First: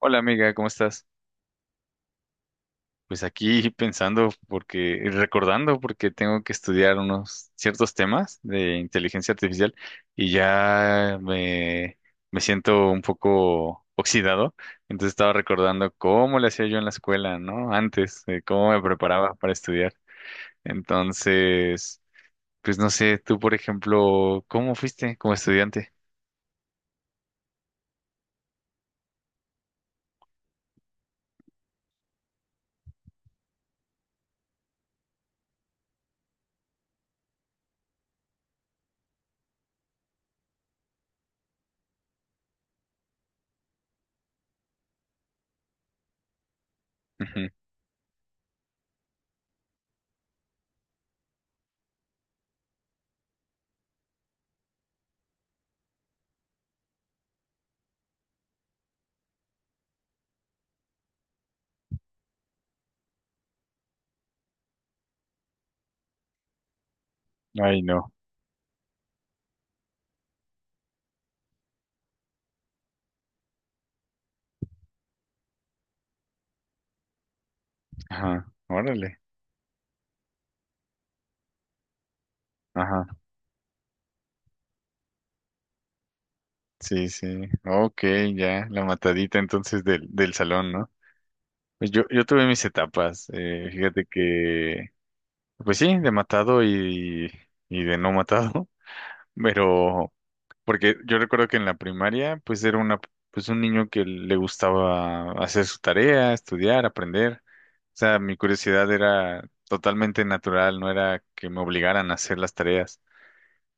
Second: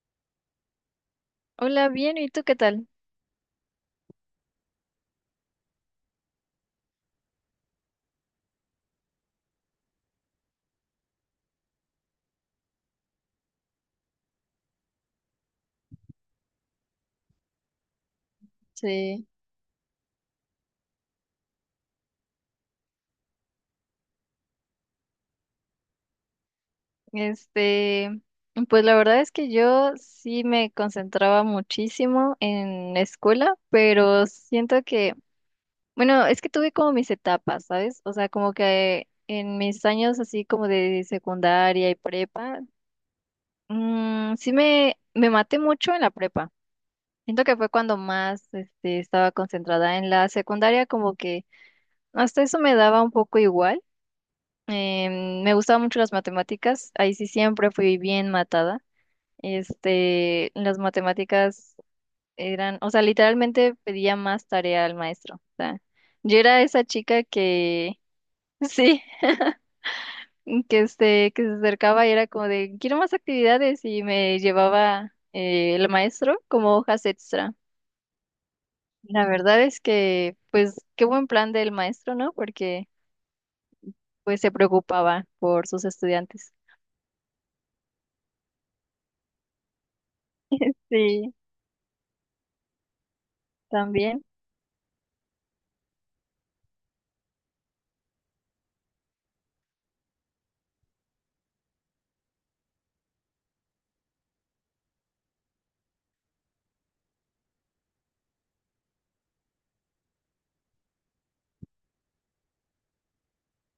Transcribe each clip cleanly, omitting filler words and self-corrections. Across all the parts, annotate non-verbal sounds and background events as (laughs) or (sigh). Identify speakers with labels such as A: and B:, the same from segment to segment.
A: Hola amiga, ¿cómo estás?
B: Hola, bien, ¿y tú qué tal?
A: Pues aquí pensando porque, recordando porque tengo que estudiar unos ciertos temas de inteligencia artificial y ya me siento un poco oxidado. Entonces estaba recordando cómo le hacía yo en la escuela, ¿no? Antes, cómo me
B: Sí,
A: preparaba para estudiar. Entonces, pues no sé, tú por ejemplo, ¿cómo fuiste como estudiante?
B: este, pues la verdad es que yo sí me concentraba muchísimo en la escuela, pero siento que, bueno, es que tuve como mis etapas, ¿sabes? O sea, como que en mis años así como de secundaria y prepa, sí me maté mucho en la prepa. Siento
A: Ujú.
B: que fue cuando más, estaba concentrada en la secundaria, como que hasta eso me daba un poco igual. Me gustaban mucho las matemáticas, ahí sí siempre fui bien matada. Las matemáticas eran, o sea, literalmente pedía más tarea al maestro. O sea, yo era esa chica
A: Ay,
B: que,
A: no.
B: (laughs) sí, que se acercaba y era como de, quiero más actividades y me llevaba el maestro como hojas extra.
A: Ajá. Órale.
B: La verdad es que, pues, qué buen plan del maestro, ¿no? Porque, pues, se preocupaba por sus estudiantes.
A: Sí, sí. Ok, ya, la matadita entonces del salón, ¿no?
B: Sí,
A: Pues yo tuve mis etapas. Fíjate
B: también,
A: que, pues sí, de matado y de no matado, (laughs) pero porque yo recuerdo que en la primaria, pues era una, pues un niño que le gustaba hacer su tarea, estudiar, aprender. O sea, mi curiosidad era totalmente natural, no era que me obligaran a hacer las tareas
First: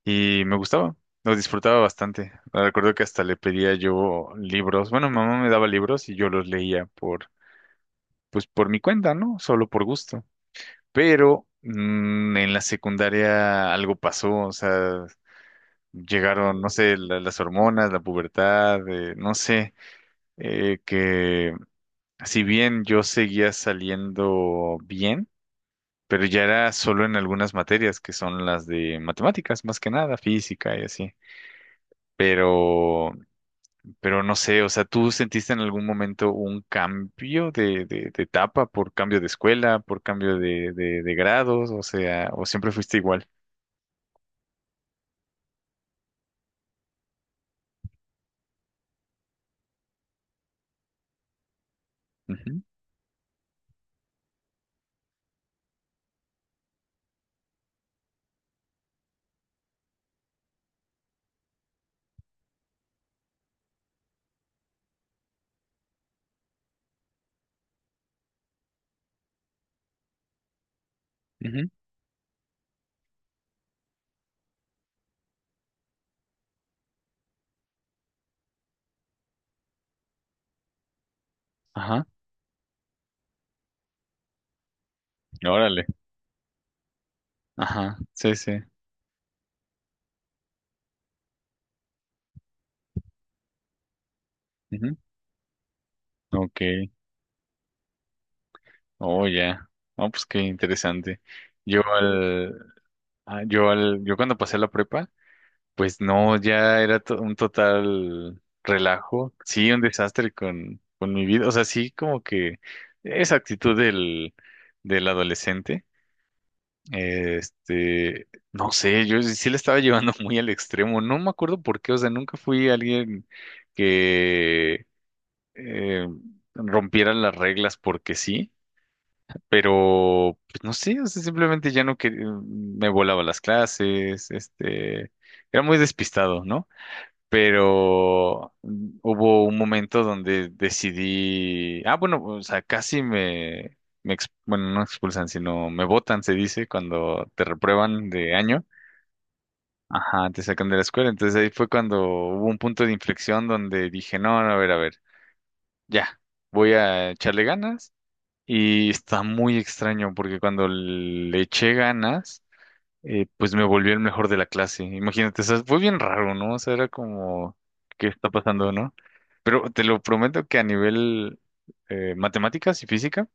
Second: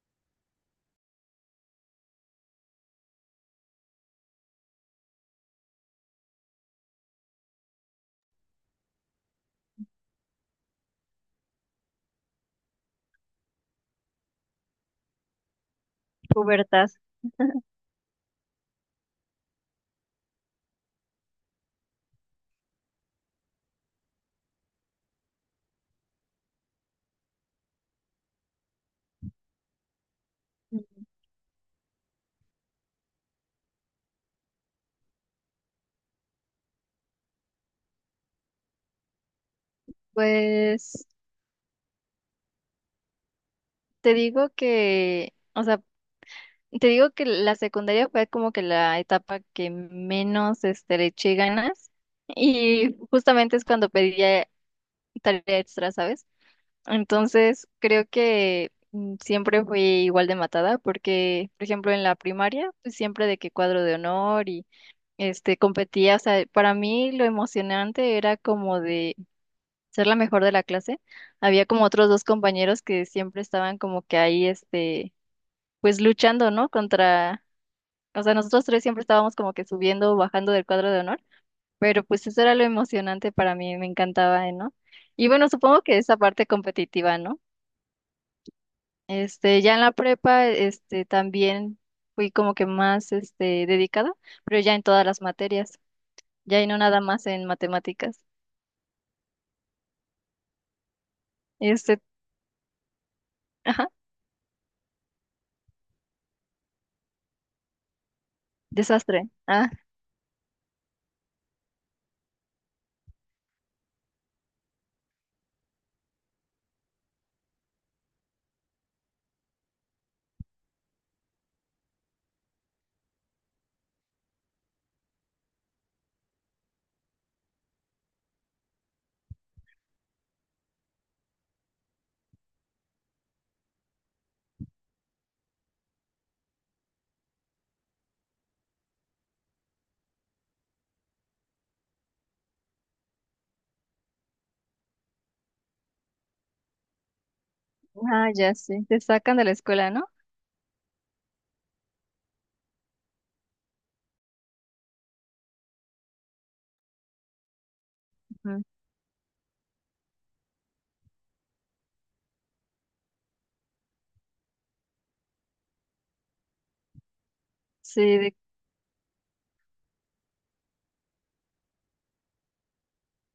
A: y me gustaba, lo disfrutaba bastante. Recuerdo que hasta le pedía yo libros, bueno, mi mamá me daba libros y yo los leía por, pues por mi cuenta, ¿no? Solo por gusto. Pero en la secundaria algo pasó, o sea, llegaron, no
B: pubertad.
A: sé, las hormonas, la pubertad, no sé, que si bien yo seguía saliendo bien, pero ya era solo en algunas materias que son las de matemáticas, más que nada, física y así pero Pero no sé, o sea, ¿tú sentiste en algún momento un cambio de etapa por cambio de escuela, por cambio de,
B: Pues
A: de, de grados? O sea, ¿o siempre fuiste igual?
B: te digo que, o sea, te digo que la secundaria fue como que la etapa que menos le eché ganas
A: Ujú,
B: y justamente es cuando pedía tarea extra, ¿sabes? Entonces creo que siempre fui igual de matada porque, por ejemplo, en la primaria, pues siempre de que cuadro de honor y competía, o sea, para mí lo emocionante era como de ser la mejor de la clase, había
A: ujú.
B: como otros dos compañeros que siempre estaban como que ahí, pues luchando, ¿no? Contra, o sea, nosotros tres siempre estábamos como que subiendo o bajando del cuadro de honor, pero
A: Ajá,
B: pues eso era lo emocionante para mí, me encantaba, ¿eh, ¿no? Y bueno, supongo
A: órale.
B: que esa parte competitiva, ¿no?
A: Ajá, sí, sí.
B: Ya en la prepa, también fui como que más, dedicada, pero ya en
A: Ujú.
B: todas las materias,
A: Ok,
B: ya y no nada más en matemáticas.
A: oh, ya. No, pues qué interesante. Yo
B: Este,
A: al, ah, yo
B: ajá,
A: al, Yo cuando pasé la prepa, pues no, ya era un total
B: desastre.
A: relajo, sí, un desastre con mi vida, o sea, sí, como que esa actitud del adolescente, no sé, yo sí la estaba llevando (laughs) muy al extremo, no me acuerdo por qué, o sea, nunca fui alguien que eh, rompiera las reglas porque sí, pero, pues no sé, o sea, simplemente ya no quería, me volaba las clases, era muy despistado, ¿no? Pero hubo un momento donde decidí, ah, bueno, o sea, bueno, no expulsan, sino me botan, se dice, cuando te reprueban
B: Ah,
A: de
B: ya
A: año.
B: sí, te sacan de la escuela, ¿no?
A: Ajá, te sacan de la escuela. Entonces ahí fue cuando hubo un punto de inflexión donde dije, no, no, a ver, ya, voy a echarle ganas.
B: Ujú.
A: Y está muy extraño porque cuando le eché ganas, pues me volví el mejor de la clase. Imagínate, o sea, fue bien raro, ¿no? O sea, era como,
B: Sí,
A: ¿qué está pasando, no? Pero te lo prometo que a nivel matemáticas y física,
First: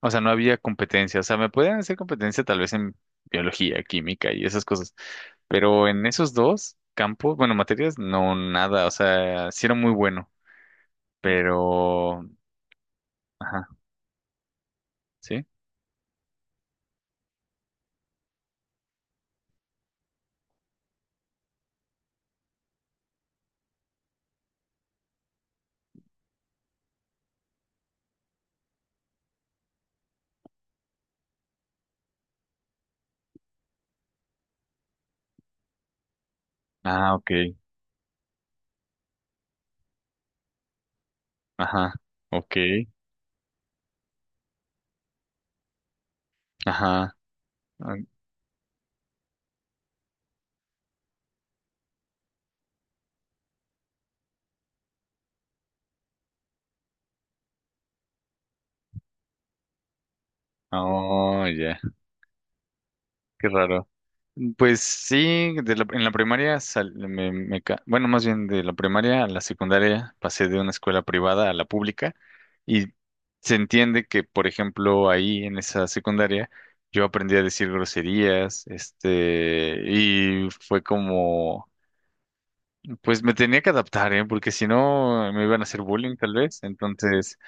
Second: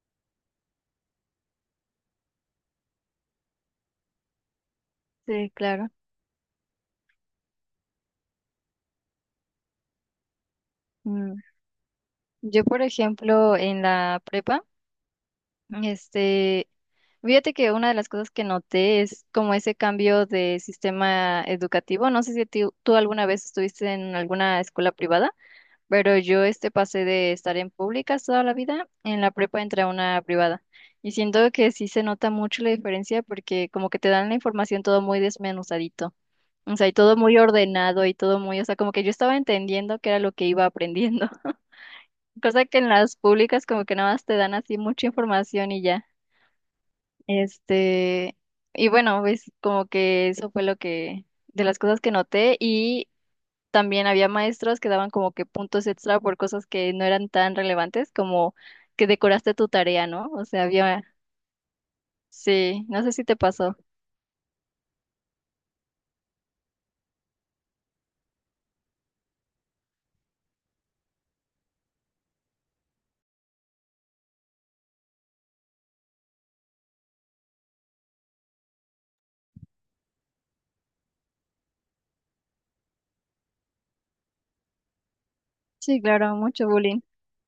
A: o sea, no había competencia. O sea, me podían hacer competencia tal vez en biología, química y esas cosas.
B: sí,
A: Pero
B: claro.
A: en esos dos campos, bueno, materias, no nada. O sea, sí era muy bueno,
B: Mm.
A: pero...
B: Yo, por ejemplo,
A: Ajá,
B: en la prepa,
A: ¿sí?
B: este, fíjate que una de las cosas que noté es como ese cambio de sistema educativo. No sé si tú alguna vez estuviste en alguna escuela privada, pero yo pasé de estar en públicas toda la vida, en la prepa entré a una privada. Y siento que sí se nota mucho la diferencia porque como que te dan la información todo muy desmenuzadito. O sea, y
A: Ah,
B: todo
A: ok.
B: muy ordenado y todo muy, o sea, como que yo estaba entendiendo qué era lo que iba aprendiendo. (laughs)
A: Ajá, ok.
B: Cosa que en las públicas como que nada más te dan así mucha información y ya.
A: Ajá. Ah,
B: Este, y bueno, pues como que eso fue lo que, de las cosas que noté y también había maestros que daban como que puntos extra por cosas que no eran tan relevantes como que decoraste tu tarea, ¿no? O sea, había,
A: oh, ya.
B: sí, no sé si te
A: Qué
B: pasó.
A: raro. Pues sí, en la primaria, bueno, más bien de la primaria a la secundaria pasé de una escuela privada a la pública y se entiende que, por ejemplo, ahí en esa secundaria yo aprendí a decir groserías, y fue como, pues me tenía que adaptar, ¿eh? Porque si no me iban a hacer
B: Sí,
A: bullying tal
B: claro,
A: vez.
B: mucho bullying.
A: Entonces,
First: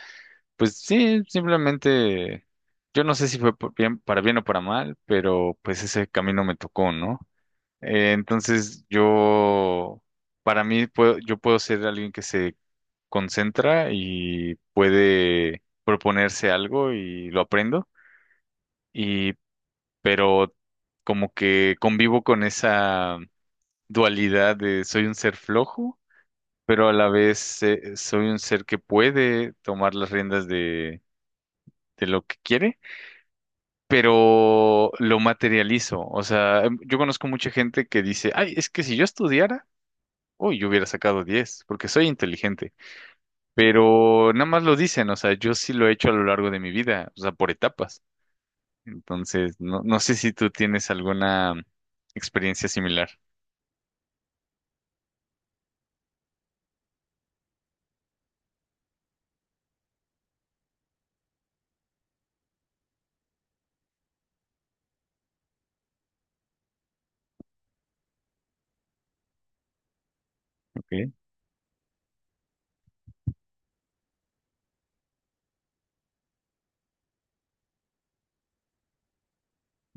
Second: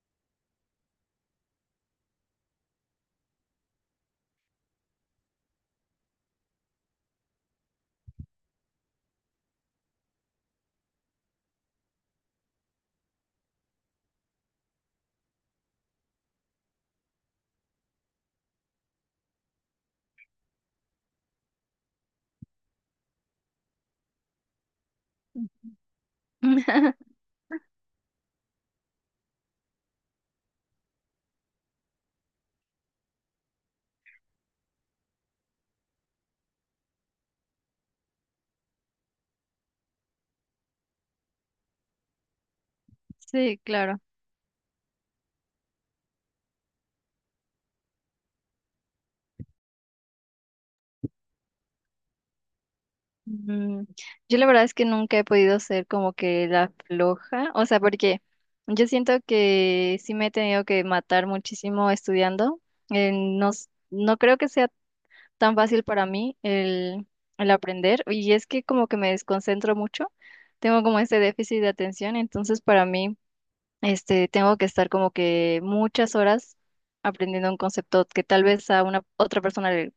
A: pues sí, simplemente, yo no sé si fue por bien, para bien o para mal, pero pues ese camino me tocó, ¿no? Entonces yo, para mí, puedo, yo puedo ser alguien que se concentra y puede proponerse algo y lo aprendo, y, pero como que convivo con esa dualidad de soy un ser flojo, pero a la
B: (laughs)
A: vez soy un ser que puede tomar las riendas de lo que quiere, pero lo materializo. O sea, yo conozco mucha gente que dice, ay, es que si yo estudiara... Uy, yo hubiera sacado 10, porque soy inteligente,
B: Sí, claro.
A: pero nada más lo dicen, o sea, yo sí lo he hecho a lo largo de mi vida, o sea, por etapas. Entonces, no, no sé si tú tienes alguna experiencia similar.
B: Mm, yo la verdad es que nunca he podido ser como que la floja, o sea, porque yo siento que sí me he tenido que matar muchísimo estudiando. No, no creo que sea tan fácil para mí el aprender y es que como que me desconcentro mucho, tengo como
A: Okay.
B: este déficit de atención, entonces para mí tengo que estar como que muchas horas aprendiendo un concepto que tal vez a una otra persona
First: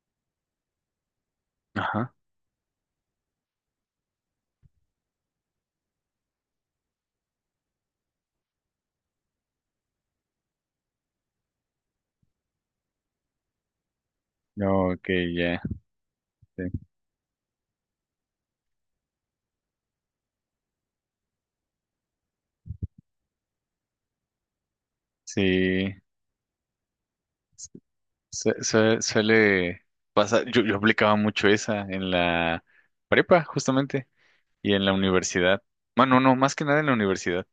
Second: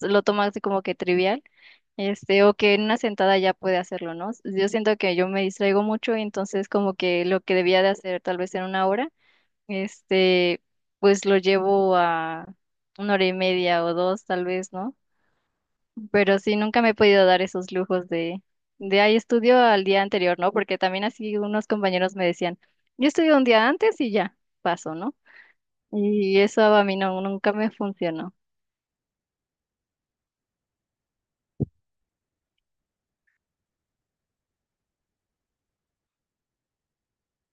B: lo toma así como que trivial.
A: Ajá.
B: O que en una sentada ya puede hacerlo, ¿no? Yo siento que yo me distraigo mucho y entonces como que lo que debía de hacer tal vez en una hora, este, pues lo llevo a una hora y media o dos tal vez,
A: No,
B: ¿no?
A: ok, ya.
B: Pero sí, nunca me he podido dar esos lujos de ahí estudio al día anterior, ¿no? Porque también así unos compañeros me decían, yo estudio un día antes y ya, paso, ¿no?
A: Sí,
B: Y eso a mí no, nunca me
A: su-
B: funcionó.
A: suele pasar. Yo aplicaba mucho esa en la prepa, justamente, y en la universidad. Bueno, no, más que nada en la universidad.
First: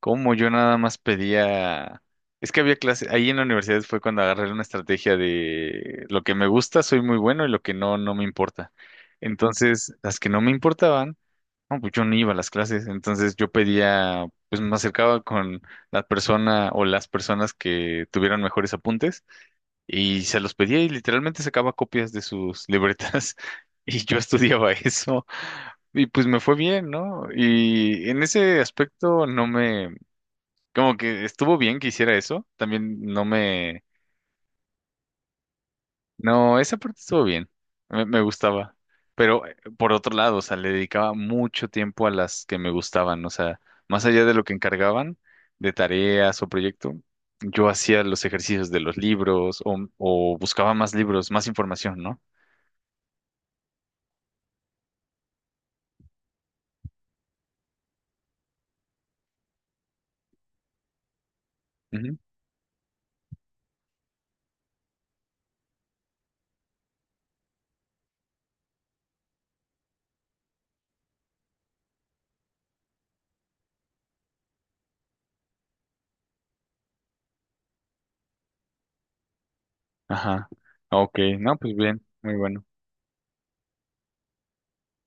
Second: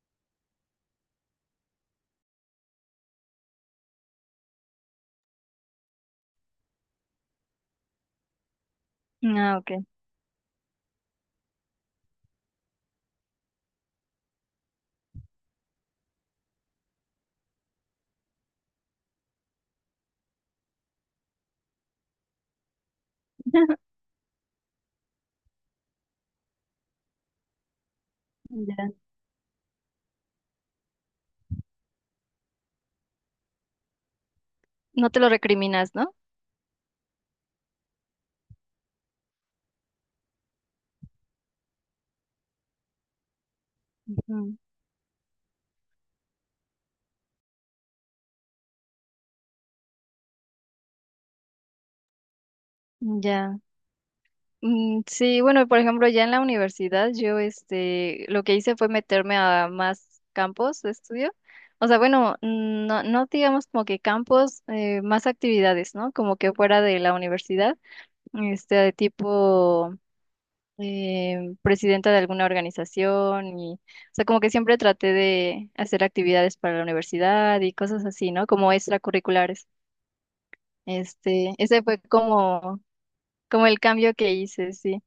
A: Como yo nada más pedía, es que había clases, ahí en la universidad fue cuando agarré una estrategia de lo que me gusta, soy muy bueno y lo que no, no me importa.
B: Ah, ok.
A: Entonces, las que no me importaban, no, pues yo no iba a las clases, entonces yo pedía, pues me acercaba con la persona o las personas que tuvieran mejores apuntes y se los pedía y literalmente sacaba copias de sus libretas (laughs)
B: (laughs)
A: y yo estudiaba eso y pues me fue bien, ¿no? Y en ese
B: Ya.
A: aspecto no me como que estuvo bien que hiciera eso. También no me...
B: No te lo recriminas, ¿no?
A: No, esa parte estuvo bien. Me gustaba. Pero por otro lado, o sea, le dedicaba mucho tiempo a las que me gustaban. O sea, más allá de lo que
B: Ujú.
A: encargaban de tareas o proyecto, yo hacía los ejercicios de los libros o buscaba más libros, más información, ¿no?
B: Ya. Mm, sí, bueno, por ejemplo, ya en la universidad yo lo que hice fue meterme a más campos de estudio. O sea,
A: Ujú.
B: bueno, mm, no, no digamos como que campos, más actividades, ¿no? Como que fuera de la universidad, de tipo presidenta de alguna organización y, o sea, como que siempre traté de hacer actividades para la universidad y cosas así, ¿no? Como extracurriculares.
A: Ajá. Ok, no, pues
B: Ese fue
A: bien, muy bueno.
B: como, como el cambio que hice, sí.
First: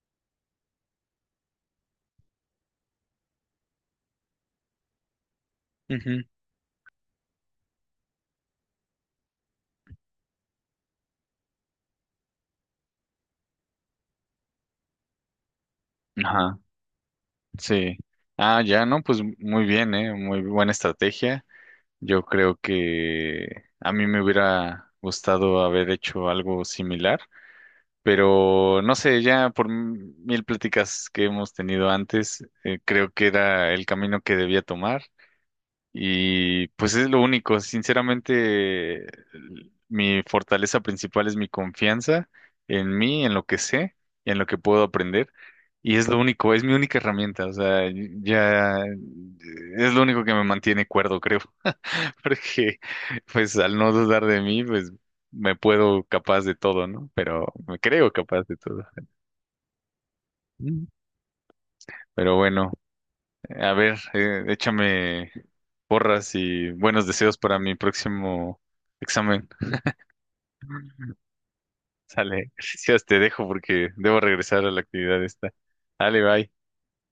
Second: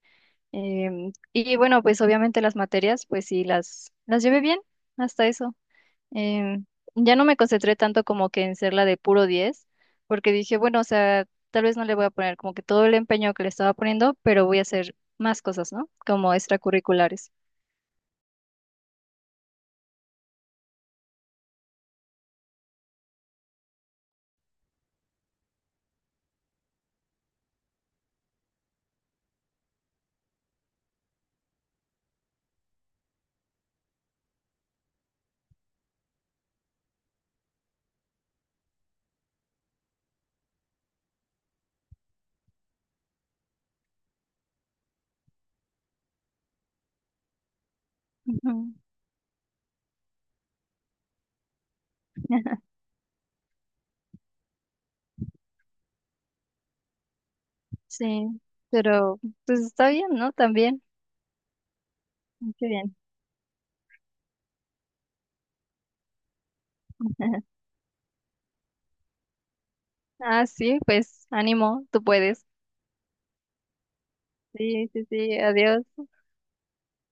B: Y bueno, pues obviamente las materias, pues sí, las llevé bien hasta eso.
A: Ujú.
B: Em, ya no me concentré tanto como que en ser la de puro 10 porque dije, bueno, o sea, tal vez no le voy a poner como que todo el empeño que le estaba poniendo, pero voy a hacer más cosas, ¿no? Como
A: Ajá,
B: extracurriculares.
A: sí. Ah, ya, no, pues muy bien, ¿eh? Muy buena estrategia. Yo creo que a mí me hubiera gustado haber hecho algo similar, pero no sé, ya por mil pláticas que hemos tenido antes, creo que era el camino que debía tomar y pues es lo único. Sinceramente, mi fortaleza principal es mi confianza en mí, en lo que sé, en lo que puedo aprender y es lo único, es mi única herramienta, o sea,
B: Ujú.
A: ya es lo único que me mantiene cuerdo, creo. (laughs)
B: (laughs)
A: Porque pues al no dudar de mí, pues me puedo capaz de todo, ¿no? Pero me creo
B: Sí,
A: capaz de todo.
B: pero pues está bien, ¿no? También.
A: Mm. Pero
B: Qué
A: bueno,
B: bien.
A: a ver, échame porras y buenos deseos para
B: (laughs)
A: mi próximo examen.
B: Ah, sí,
A: (laughs)
B: pues ánimo, tú puedes.
A: Sale, gracias, te dejo porque debo regresar a la
B: Sí, sí,
A: actividad
B: sí,
A: esta.
B: adiós.
A: Dale, bye.